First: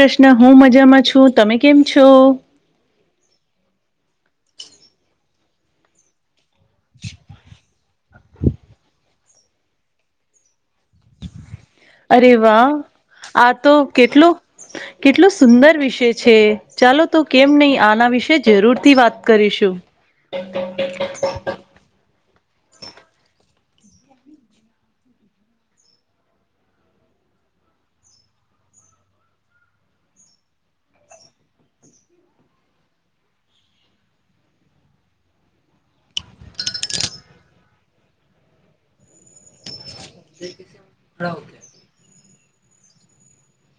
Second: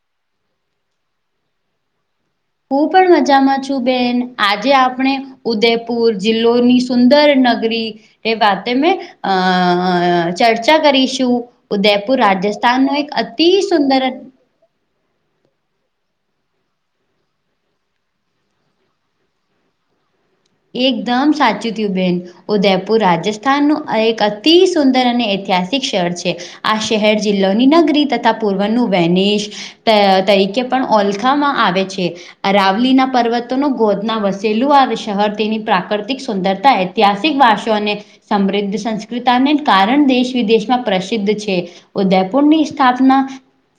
પ્રૃશ્ન હું મજામાં છું. તમે કેમ છો? હું પણ મજામાં છું બેન. આજે આપણે ઉદયપુર જિલ્લોની સુંદર નગરી એ વાતે મેં અ ચર્ચા કરીશું. ઉદયપુર અરે વાહ રાજસ્થાનું એક અતિ આ તો સુંદર કેટલો કેટલો સુંદર વિષય છે. ચાલો, તો કેમ નહી. આના વિશે જરૂરથી વાત કરીશું. એકદમ સાચું થયું બેન. ઉદયપુર રાજસ્થાનનું એક અતિ સુંદર અને ઐતિહાસિક શહેર છે. આ શહેર જિલ્લોની નગરી તથા પૂર્વનું વનેશ અ તરીકે પણ ઓલખવામાં આવે છે. અરાવલીના પર્વતોનો ગોદના વસેલું આવે છે. શહર તેની પ્રાકૃતિક સુંદરતા ઐતિહાસિક વાસો અને સમૃદ્ધ સંસ્કૃતાને કારણ દેશ, વિદેશમાં પ્રસિદ્ધ છે. ઉદયપુરની સ્થાપના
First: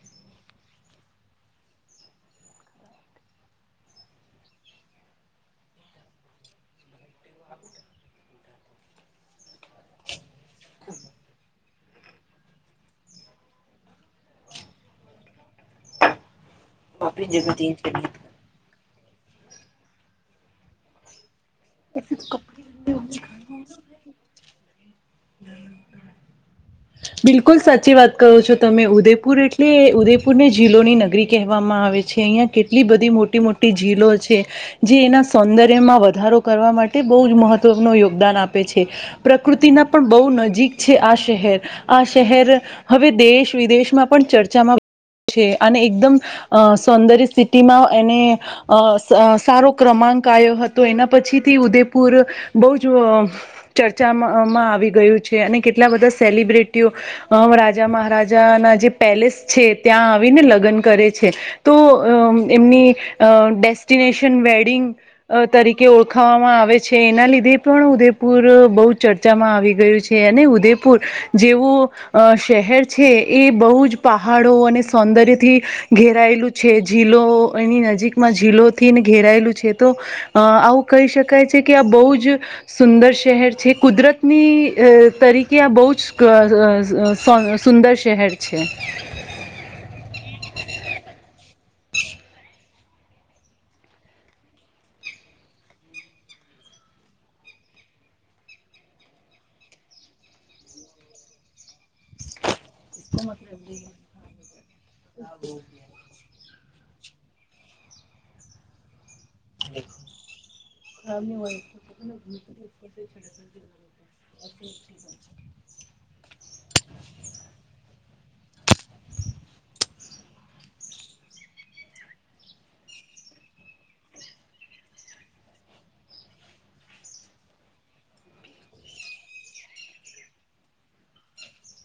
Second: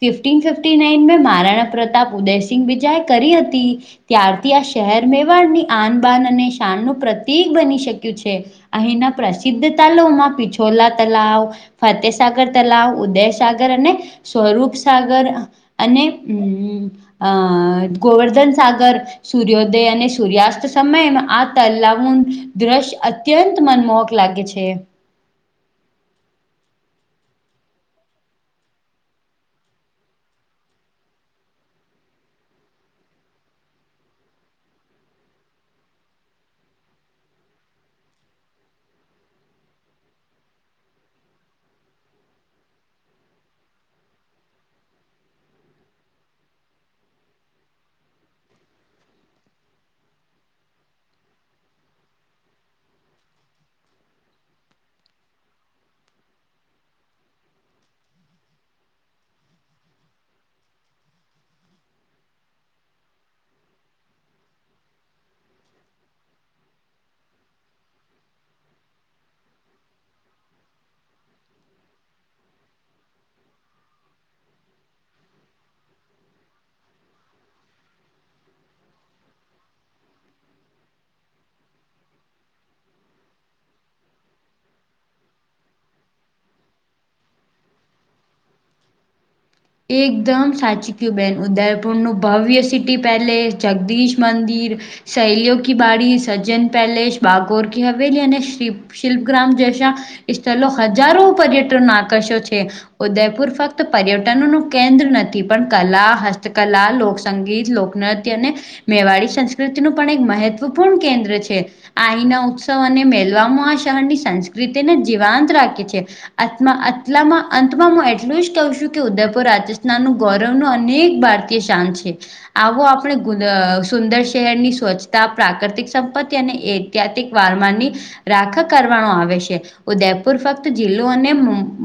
ફિફ્ટન ફિફ્ટી નાઈન મેં મહારાણા પ્રતાપ ઉદયસિંહ બીજાએ કરી હતી. ત્યારથી આ શહેર મેવાડની આનબાન અને શાનનું પ્રતિક બની શક્યું છે. અહિના પ્રસિદ્ધ તલાવમાં પિછોલા તલાાવ ફતેસાગર તલાવ, ઉદયસાગર અને સ્વરૂપસાગર અને હમ અ ગોવર્ધન સાગર સૂર્યોદય અને સૂર્યાસ્ત સમય આ તલાવનું દ્રશ્ય અત્યંત મનમોહક લાગે છે. હ. [inaudible] બિલકુલ સાચી વાત કરો છો તમે? ઉદયપુર એટલે ઉદેપુરને જિલ્લોની નગરી કહેવામાં આવે છે, અહિયાં. કેટલી બધી મોટી મોટી ઝીલો છે, જે એના સૌંદર્યમાં વધારો કરવા માટે બહુ જ મહત્ત્વનું યોગદાન આપે છે. પ્રકૃતિના પણ બહુ નજીક છે. આ શહેર આ શહેર હવે, દેશ, વિદેશમાં પણ ચર્ચામાં છે અને એકદમ અ સૌંદર્ય સિટીમાં એને અ અ સારો ક્રમાંક આવ્યો હતો. એના પછીથી ઉદેપુર બહુ જ ચર્ચામાંમાં આવી ગયું છે અને કેટલા બધા સેલિબ્રિટીઓ અમ રાજા મહારાજાના જે પેલેસ છે, ત્યાં આવીને લગ્ન કરે છે. તો અ એમની અ ડેસ્ટિનેશન વેડિંગ અ તરીકે કે ઓળખાવામાં આવે છે. એના લીધે પણ ઉદેપુર બહુ ચર્ચામાં આવી ગયું છે અને ઉદેપુર પુર જેવું અ શહેર છે એ બહુ જ પહાડો અને સૌંદર્યથી ઘેરાયેલું છે ઝીલો એની નજીકમાં ઝીલોથી ને ઘેરાયેલું છે તો અ આવું કહી શકાય છે કે આ બહુ જ સુંદર શહેર છે કુદરતની અ તરીકે આ બહુ જ સ સુુંદર શહેર છે. એકદમ સાચીકયું બેહેન ઉદયપુરનું ભવ્ય સિટી પેલેસ, જગદીશ મંદિર સહેલીયો કી બાડી, સજ્જન પેલેસ બાગોર કી હવેલી અને શ્રી શિલ્પગ્રામ જૈસા એ સ્થલો હજારો પર્યટન ક્રશ્યો છે ઉદયપુર ફક્ત પર્યટન નું કેન્દ્ર નથી પણ કલા હસ કલા, લોકસંગીત, લોકનૃત્ય અને મેવાડી સં સંસ્કૃતિનું પણ એક મહત્વપૂર્ણ કેન્દ્ર છે. આ અહીંના ઉત્સવ અને મેલવામાં આ શહરની સંસ્ક રીતેને જીવાંત રાખે છે અતમાં અતલામાં અંતમાં હું એટલું જ કહ છું કે ઉદયપુર રાજસ્થાનનું ગૌરવનું અનેક ભારતીય શાન છે. આવો આપણે સુંદર શહેરની સ્વચ્છતા પ્રાકૃતિક સંપત્તિ અને એ ક્યાર્થિક વારમારની રાખ કરવાનો આવે છે. ઉદયપુર ફક્ત જિલ્લો અને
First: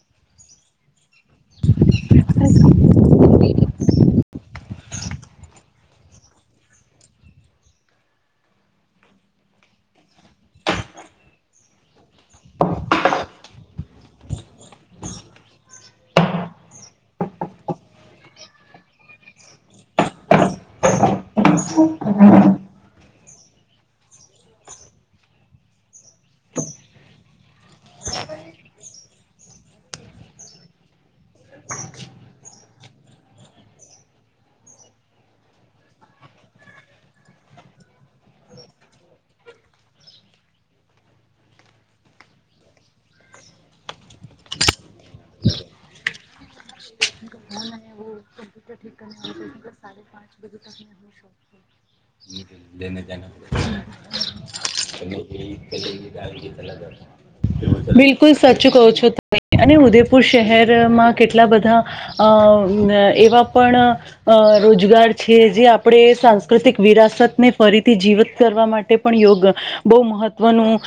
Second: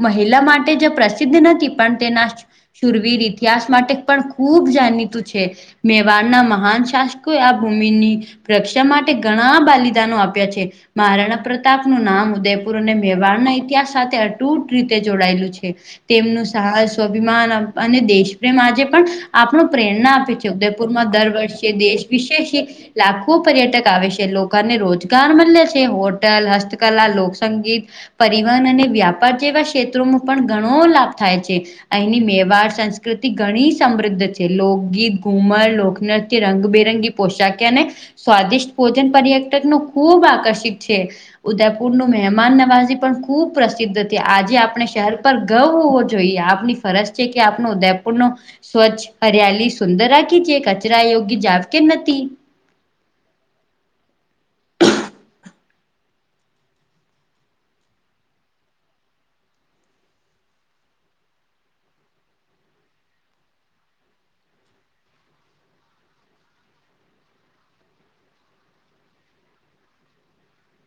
મહિલા માટે જે પ્રસિદ્ધ નથી પણ તેના શુરવીર ઇતિહાસ માટે પણ ખૂબ જાણીતું છે. મેવાડના મહાન શાસ્કો આ ભૂમિની રક્ષા માટે ઘણા બલિદાનો આપ્યા છે. માહારાણ પ્રતાપનું નામ ઉદયપુર અને મેવાડના ઇતિહાસ સાથે અટૂટ રીતે જોડાયેલું છે. તેમનું સાહસ સ્વાભિમાન અને દેશ પ્રેમ આજે પણ આપણું પ્રેરણા આપે છે. પુરમાં દર વર્ષે દેશ વિશેષી લાખો પર્યટક આવે છે લોકોને રોજગાર મલે છે. હોટલ હસ્તકલા લોકસંગીત પરિવહન અને વ્યાપાર જેવા ક્ષેત્રોનું પણ ઘણો લાભ થાય છે. અહીની મેવાડ સંસ્કૃતિ ઘણી સમૃદ્ધ છે. લોકગીત, ઘુમર, લોકનૃત્ય, રંગબેરંગી પોશાક અને સ્વાદિષ્ટ ભોજન પર્યટકનું ખૂબ આકર્ષિત છે. ઉદયપુરનું મહેમાન નવાજી પણ ખુબ પ્રસિદ્ધ હતી આજે આપણે શહેર પર ગર્વ હોવો જોઈએ. જોઈએ આપની ફરજ છે કે આપનો ઉદયપુર નો સ્વચ્છ હરિયાલી સુંદર રાખી છે કચરા યોગ્ય જાવ કે નથી. [unintelligible] બિલકુલ સાચું કહ છો તમે અને ઉદયપુર શહેરમાં કેટલા બધા અ એવા પણ અ રોજગાર છે જે આપણે સાંસ્કૃતિક વિરાસતને ફરીથી જીવીત કરવા માટે પણ યોગ બહુ મહત્વનું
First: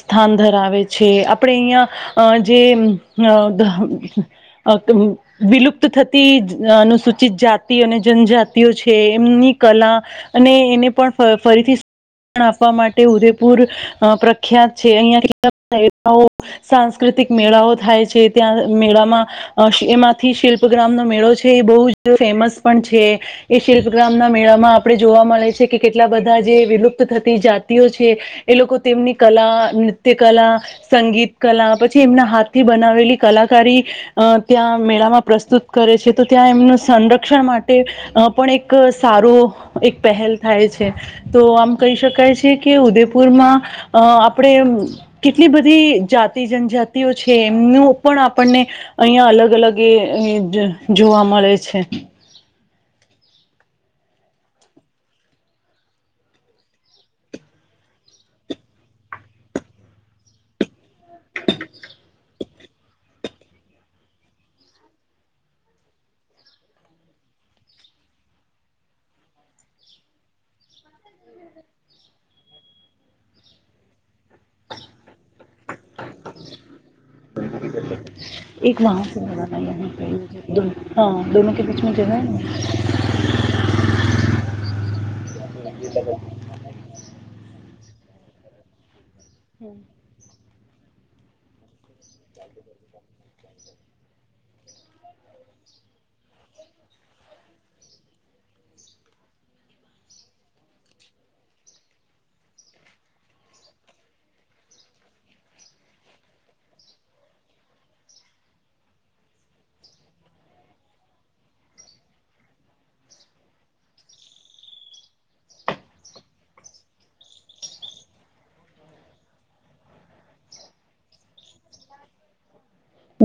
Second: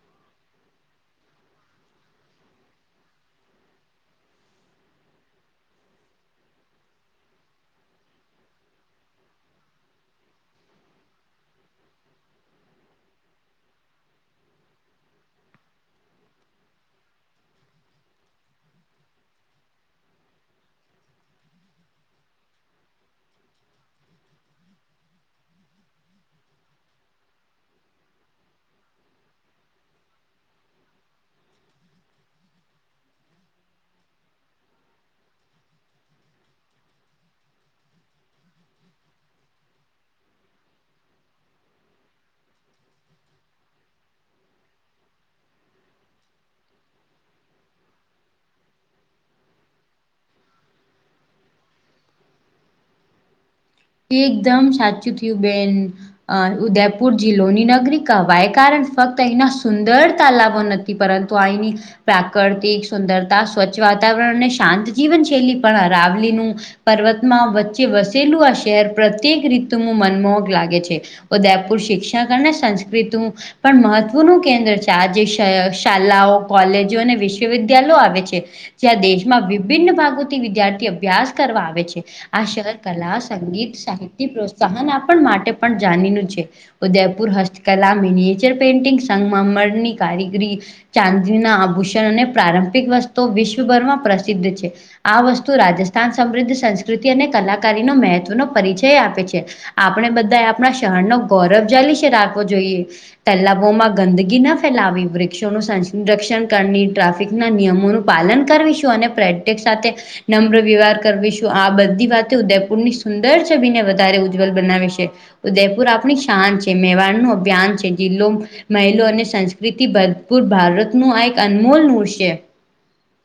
સ્થાન અ ધરાવે છે. આપણેે અહિયાં અ જે અ વિલુપ્ત થતી અનુ સૂચિત જાતિ અને જનજાતિઓ છે એમની કલા અને એને પણ ફરીથી સ્થાન આપવા માટે ઉદેપુર અ પ્રખ્યાત છે અહિયાં કેટલાક સાંસ્કૃતિક મેળાઓ થાય છે ત્યાં મેળામાં એમાંથી શિલ્પગ્રામનો મેળો છે એ બહુ જ ફેમસ પણ છે. એ શિલ્પગ્રામ ના મેળામાં આપણે જોવા મળે છે કે કેટલા બધા જે વિલુપ્ત થતી જાતિઓ છે એ લોકો તેમની કલા, નૃત્ય કલા સંગીત કલા પછી એમના હાથથી બનાવેલી કલાકારી અ ત્યાં મેળામાં પ્રસ્તુત કરે છે તો ત્યાં એમનું સંરક્ષણ માટે અ પણ એક સારું એક પહેલ થાય છે. તો આમ કહી શકાય છે કે ઉદેપુરમાં અ આપણે કેટલી બધી જાતિ જનજાતિઓ છે, એમનું પણ આપણને અહિયાં અલગ અલગ એ જોવા મળે છે. એકદમ સાચું થયું બેન અ ઉદયપુર જિલ્લોની નગરિકા વાય કારણ અહીના સુંદર તાલાબો ન થી પરંતુ આયની પ્રાકૃતિક સુંદરતા સ્વચ્છ વાતાવરણ અને શાંત જીવન શૈલી પણ અરાવલીનું પર્વતમાં વચ્ચે વસેલું અ ધેર પ્રત્યેક રીતું મનમોહક લાગે છે, ઉદયપુર શિક્ષક અને સંસ્કૃતું પણ મહત્વનું કેન્દ્ર છે, આજે શા શાલાઓ કોલેજો અને વિશ્વવિદ્યાયાલો આવે છે, જ્યાં દેશમાં વિભિન્ન ભાગોથી વિદ્યા અભ્યાસ કરવા આવે છે, આ શહર કલાશ સંગીત, સાહિત્ય, પ્રોત્સાહન આપણ માટે પણ જાણીનું છે. ઉદયપુર, હસ્તકલા, મિનીએચર પેઇન્ટિંગ, સંઘમાંમની કારીગરી ચાંદીના આભૂષણ અને પ્રારંભિક વસ્તુ વિશ્વભરમાં પ્રસિદ્ધ છે. આ વસ્તુ રાજસ્થાન સમૃદ્ધ સંસ્કૃતિ અને કલાકારી નો મેંહ નો પરિચય આપે છે, આપણે બધા આપણા શહરનો ગૌરવ જાલી છે, રાખવો જોઈએ. તલાબોમાં ગંદગી ના ફેલાવી વૃક્ષોનો સંરક્ષણ કરની ટ્રાફિકના નિયમોનું પાલન કરવીશું અને પ્રેટેક સાથે નમ્ર વિ્યવહાર કરશું આ બધી વાતે ઉદયપુરની સુંદર છબીને વધારે ઉજ્જવલ બનાવે છે. ઉદયપુર આપણી શાન છે, મેવાડનું અભિયાન છે, જિલ્લો મહિલો અને સંસ્કૃતિ ભરપૂર ભારતનું આ એક અનમોલ નૂર છે.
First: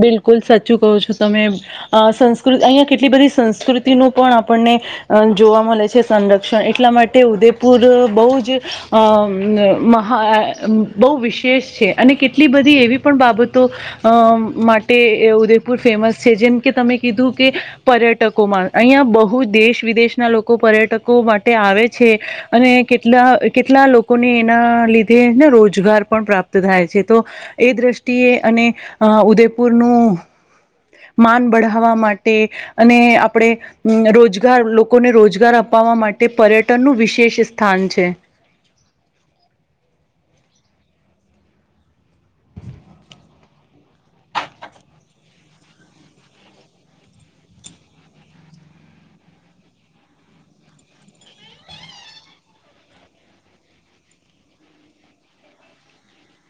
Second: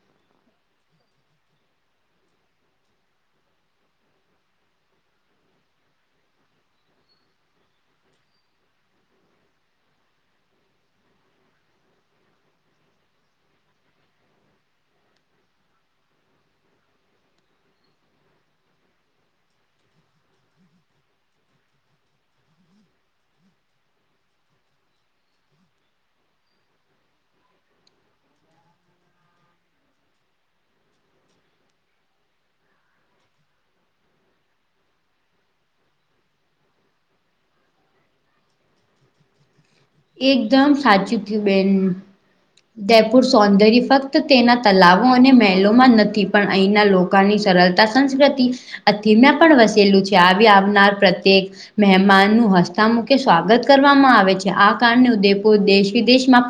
બિલકુલ સાચું કહો છો તમે અ સંસ્કૃ અહીંયા કેટલી બધી સંસ્કૃતિનું પણ આપણને અ જોવા મલે છે, સંરક્ષણ એટલા માટે ઉદેપુર બોઉ જ અ મહા બો વિશેષ છે, અને કેટલી બધી એવી પણ બાબતો અ માટે ઉદયપુર ફેમસ છે, જેમ કે તમે કીધું કે પર્યટકોમાં અહિયાં બહુ દેશ વિદેશના લોકો પર્યટકો માટે આવે છે. અને કેટલા કેટલા લોકોને એના લીધે ને રોજગાર પણ પ્રાપ્ત થાય છે, તો એ દ્રષ્ટિએ અને અ ઉદયપુરનું માન બઢાવવા માટે અને આપણેે અમ રોજગાર લોકોને રોજગાર અપાવવા માટે પર્યટનનું વિશેષ સ્થાન છે. એકદમ સાચું થયુ બેન ઉદેપુર સૌંદર્ય ફક્ત તેના તલાવો અને મહેલોમાં નથી પણ અહીંના લો કાની સરતા સંસ્કૃતિ [unintelligible] તેમાં પણ વસેલું છે, આવી આવનાર પ્રત્યેક મહેમાનનું હસતા મૂખે સ્વાગત કરવામાં આવે છે, આ કારણે ઉદેપૂર દેશ વિદેશમાં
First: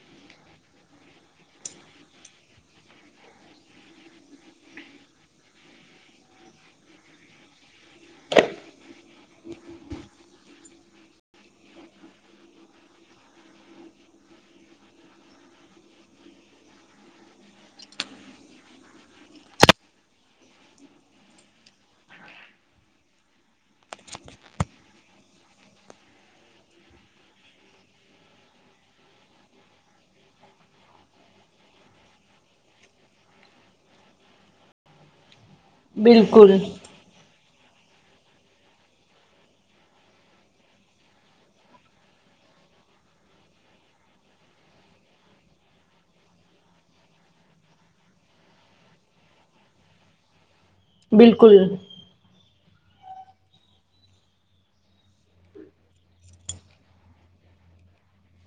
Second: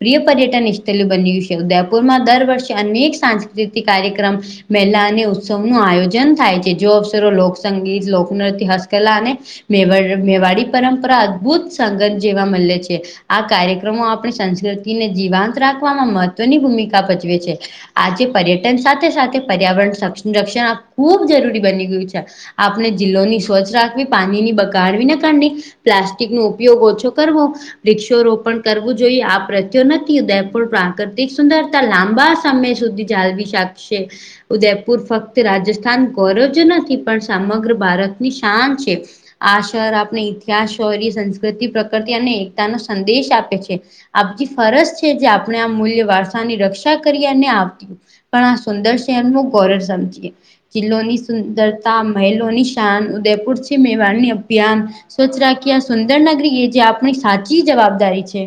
પ્રિય પર્યટન સ્થળ બન્યું છે, ઉદયપુરમાં દર વર્ષે અનેક સાંસ્કૃતિક કાર્યક્રમ મેલા અને ઉત્સવનું આયોજન થાય છે, જો અવસરો, લોકસંગીત, લોકનૃત્ય, હસ્કલા અને મેવાડ મેવાડી પરંપરા અદભુત સંગત જેવા મલે છે. આ કાર્યક્રમો આપણી સંસ્કૃતિને જીવાંત રાખવામાં મહત્વની ભૂમિકા ભજવે છે. આ જે પર્યટન સાથે સાથે પર્યાવરણ સરક્ષણ ખૂબ જરૂરી બની ગયું છે. આપણે જિલ્લોની સ્વચ્છ રાખવી પાણીની બગડવીને ના કરની પ્લાસ્ટિકનો ઉપયોગ ઓછો કરવો. વૃક્ષો રોપણ કરવું જોઈએ આ પ્રત્યો નથી ઉદયપુર પ્રાકૃતિક સુંદરતા લાંબા સમય સુધી ચાલવી શાકશે ઉદયપુર ફક્ત રાજસ્થાન ગૌરવ બિલકુલ જ નથી પણ સામગ્ર ભારતની શાન છે. આ શર આપને ઇતિહાસ શૌર્ય સંસ્કૃતિ પ્ર કરતી અને એકતાનો સંદેશ આપે છે. આપકી ફરજ છે જે આપણે આ મૂલ્ય વારસાની રક્ષા કરીએને આ પણ આ સુંદર શહેરનો ગૌરવ સમજીએ જિલ્લોની બિલકુલ સુંદરતા, મહિલોની [unintelligible] ઉદયપુ છે મેવાડની અભિયાન સ્વચ્છ રાખ્યા સુંદરનગરી એ જે આપણી સાચી જવાબદારી છે.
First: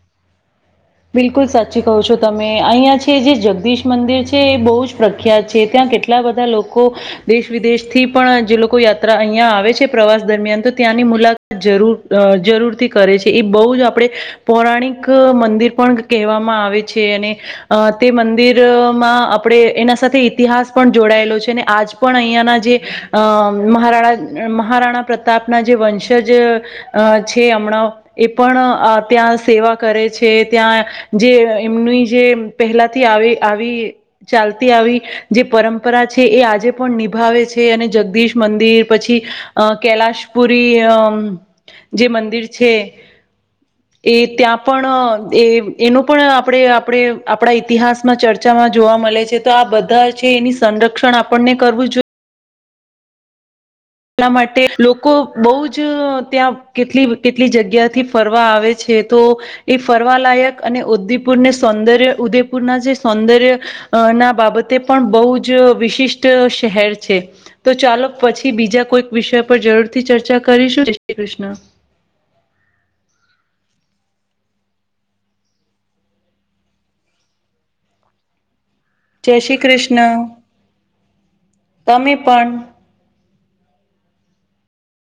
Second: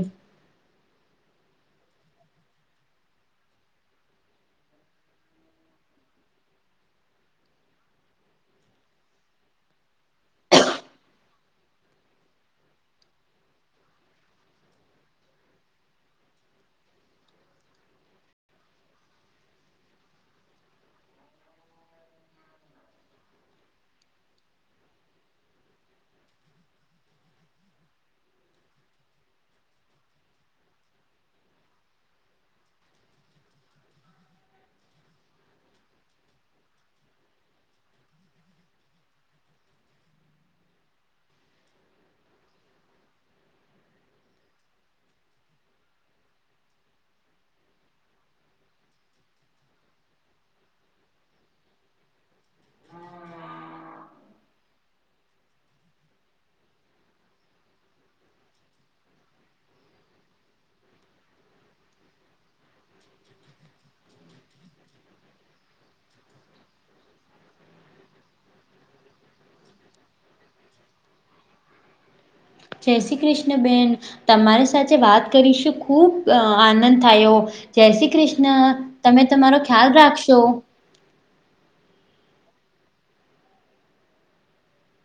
બિલકુલ સાચી કહો છો તમે અહીંયા છે જે જગદીશ મંદિર છે એ બહુ જ પ્રખ્યાત છે ત્યાં કેટ લા બધા લોકો દેશ વિદેશથી પણ જે લોકો યાત્રા અહિયા આવે છે પ્રવાસ દરમિયાન તો ત્યાંની મુલા જરૂર અ જરૂરથી કરે છે એ બહુ જ આપડે પૌરાણિક મંદિર પણ કહેવામાં આવે છે અને અ તે મંદિરમાં આપડે એના સાથે ઇતિહાસ પણ જોડાયેલો છે અને આજ પણ અહીંયાના જે અ મહારાણા મહારાણા પ્રતાપના જે વંશજ અ છે હમણાં એ પણ અ ત્યાં સેવા કરે છે. ત્યાં જે એમની જે પહેલાથી આવી આવી ચાલતી આવી જે પરંપરા છે એ આજે પણ નિભાવે છે અને જગદીશ મંદિર પછી અ કૈલાશપુરી અમ જે મંદિર છે. એ ત્યા પણ એ એનું પણ આપડે આપડે આપડા ઈતિહાસમાં ચર્ચામાં જોવા મલે છે તો આ બધા છે એની સંરક્ષણ આપણને કરવું જો એટલા માટે લોકો બહુ જ ત્યાં કેટલી કેટલી જગ્યાથી ફરવા આવે છે તો એ ફરવાલાયક અને ઉદીપુરને સૌંદર્ય ઉદેપુરના જે સૌંદર્ય અ ના બાબતે પણ બહુ જ વિશિષ્ટ શહેર છે. તો ચાલો પછી બીજા કોઈક વિષય પર જરૂરથી ચર્ચા કરીશું જય શ્રી કૃષ્ણ. જય શ્રી કૃષ્ણ બેેન. તમારી સાથે વાત કરીશું ખુબ અ આનંદ થાયો જય શ્રી કૃષ્ણ. તમે જય તમારો શ્રી ખ્યાલ કૃષ્ણ રાખશો. તમે પણ.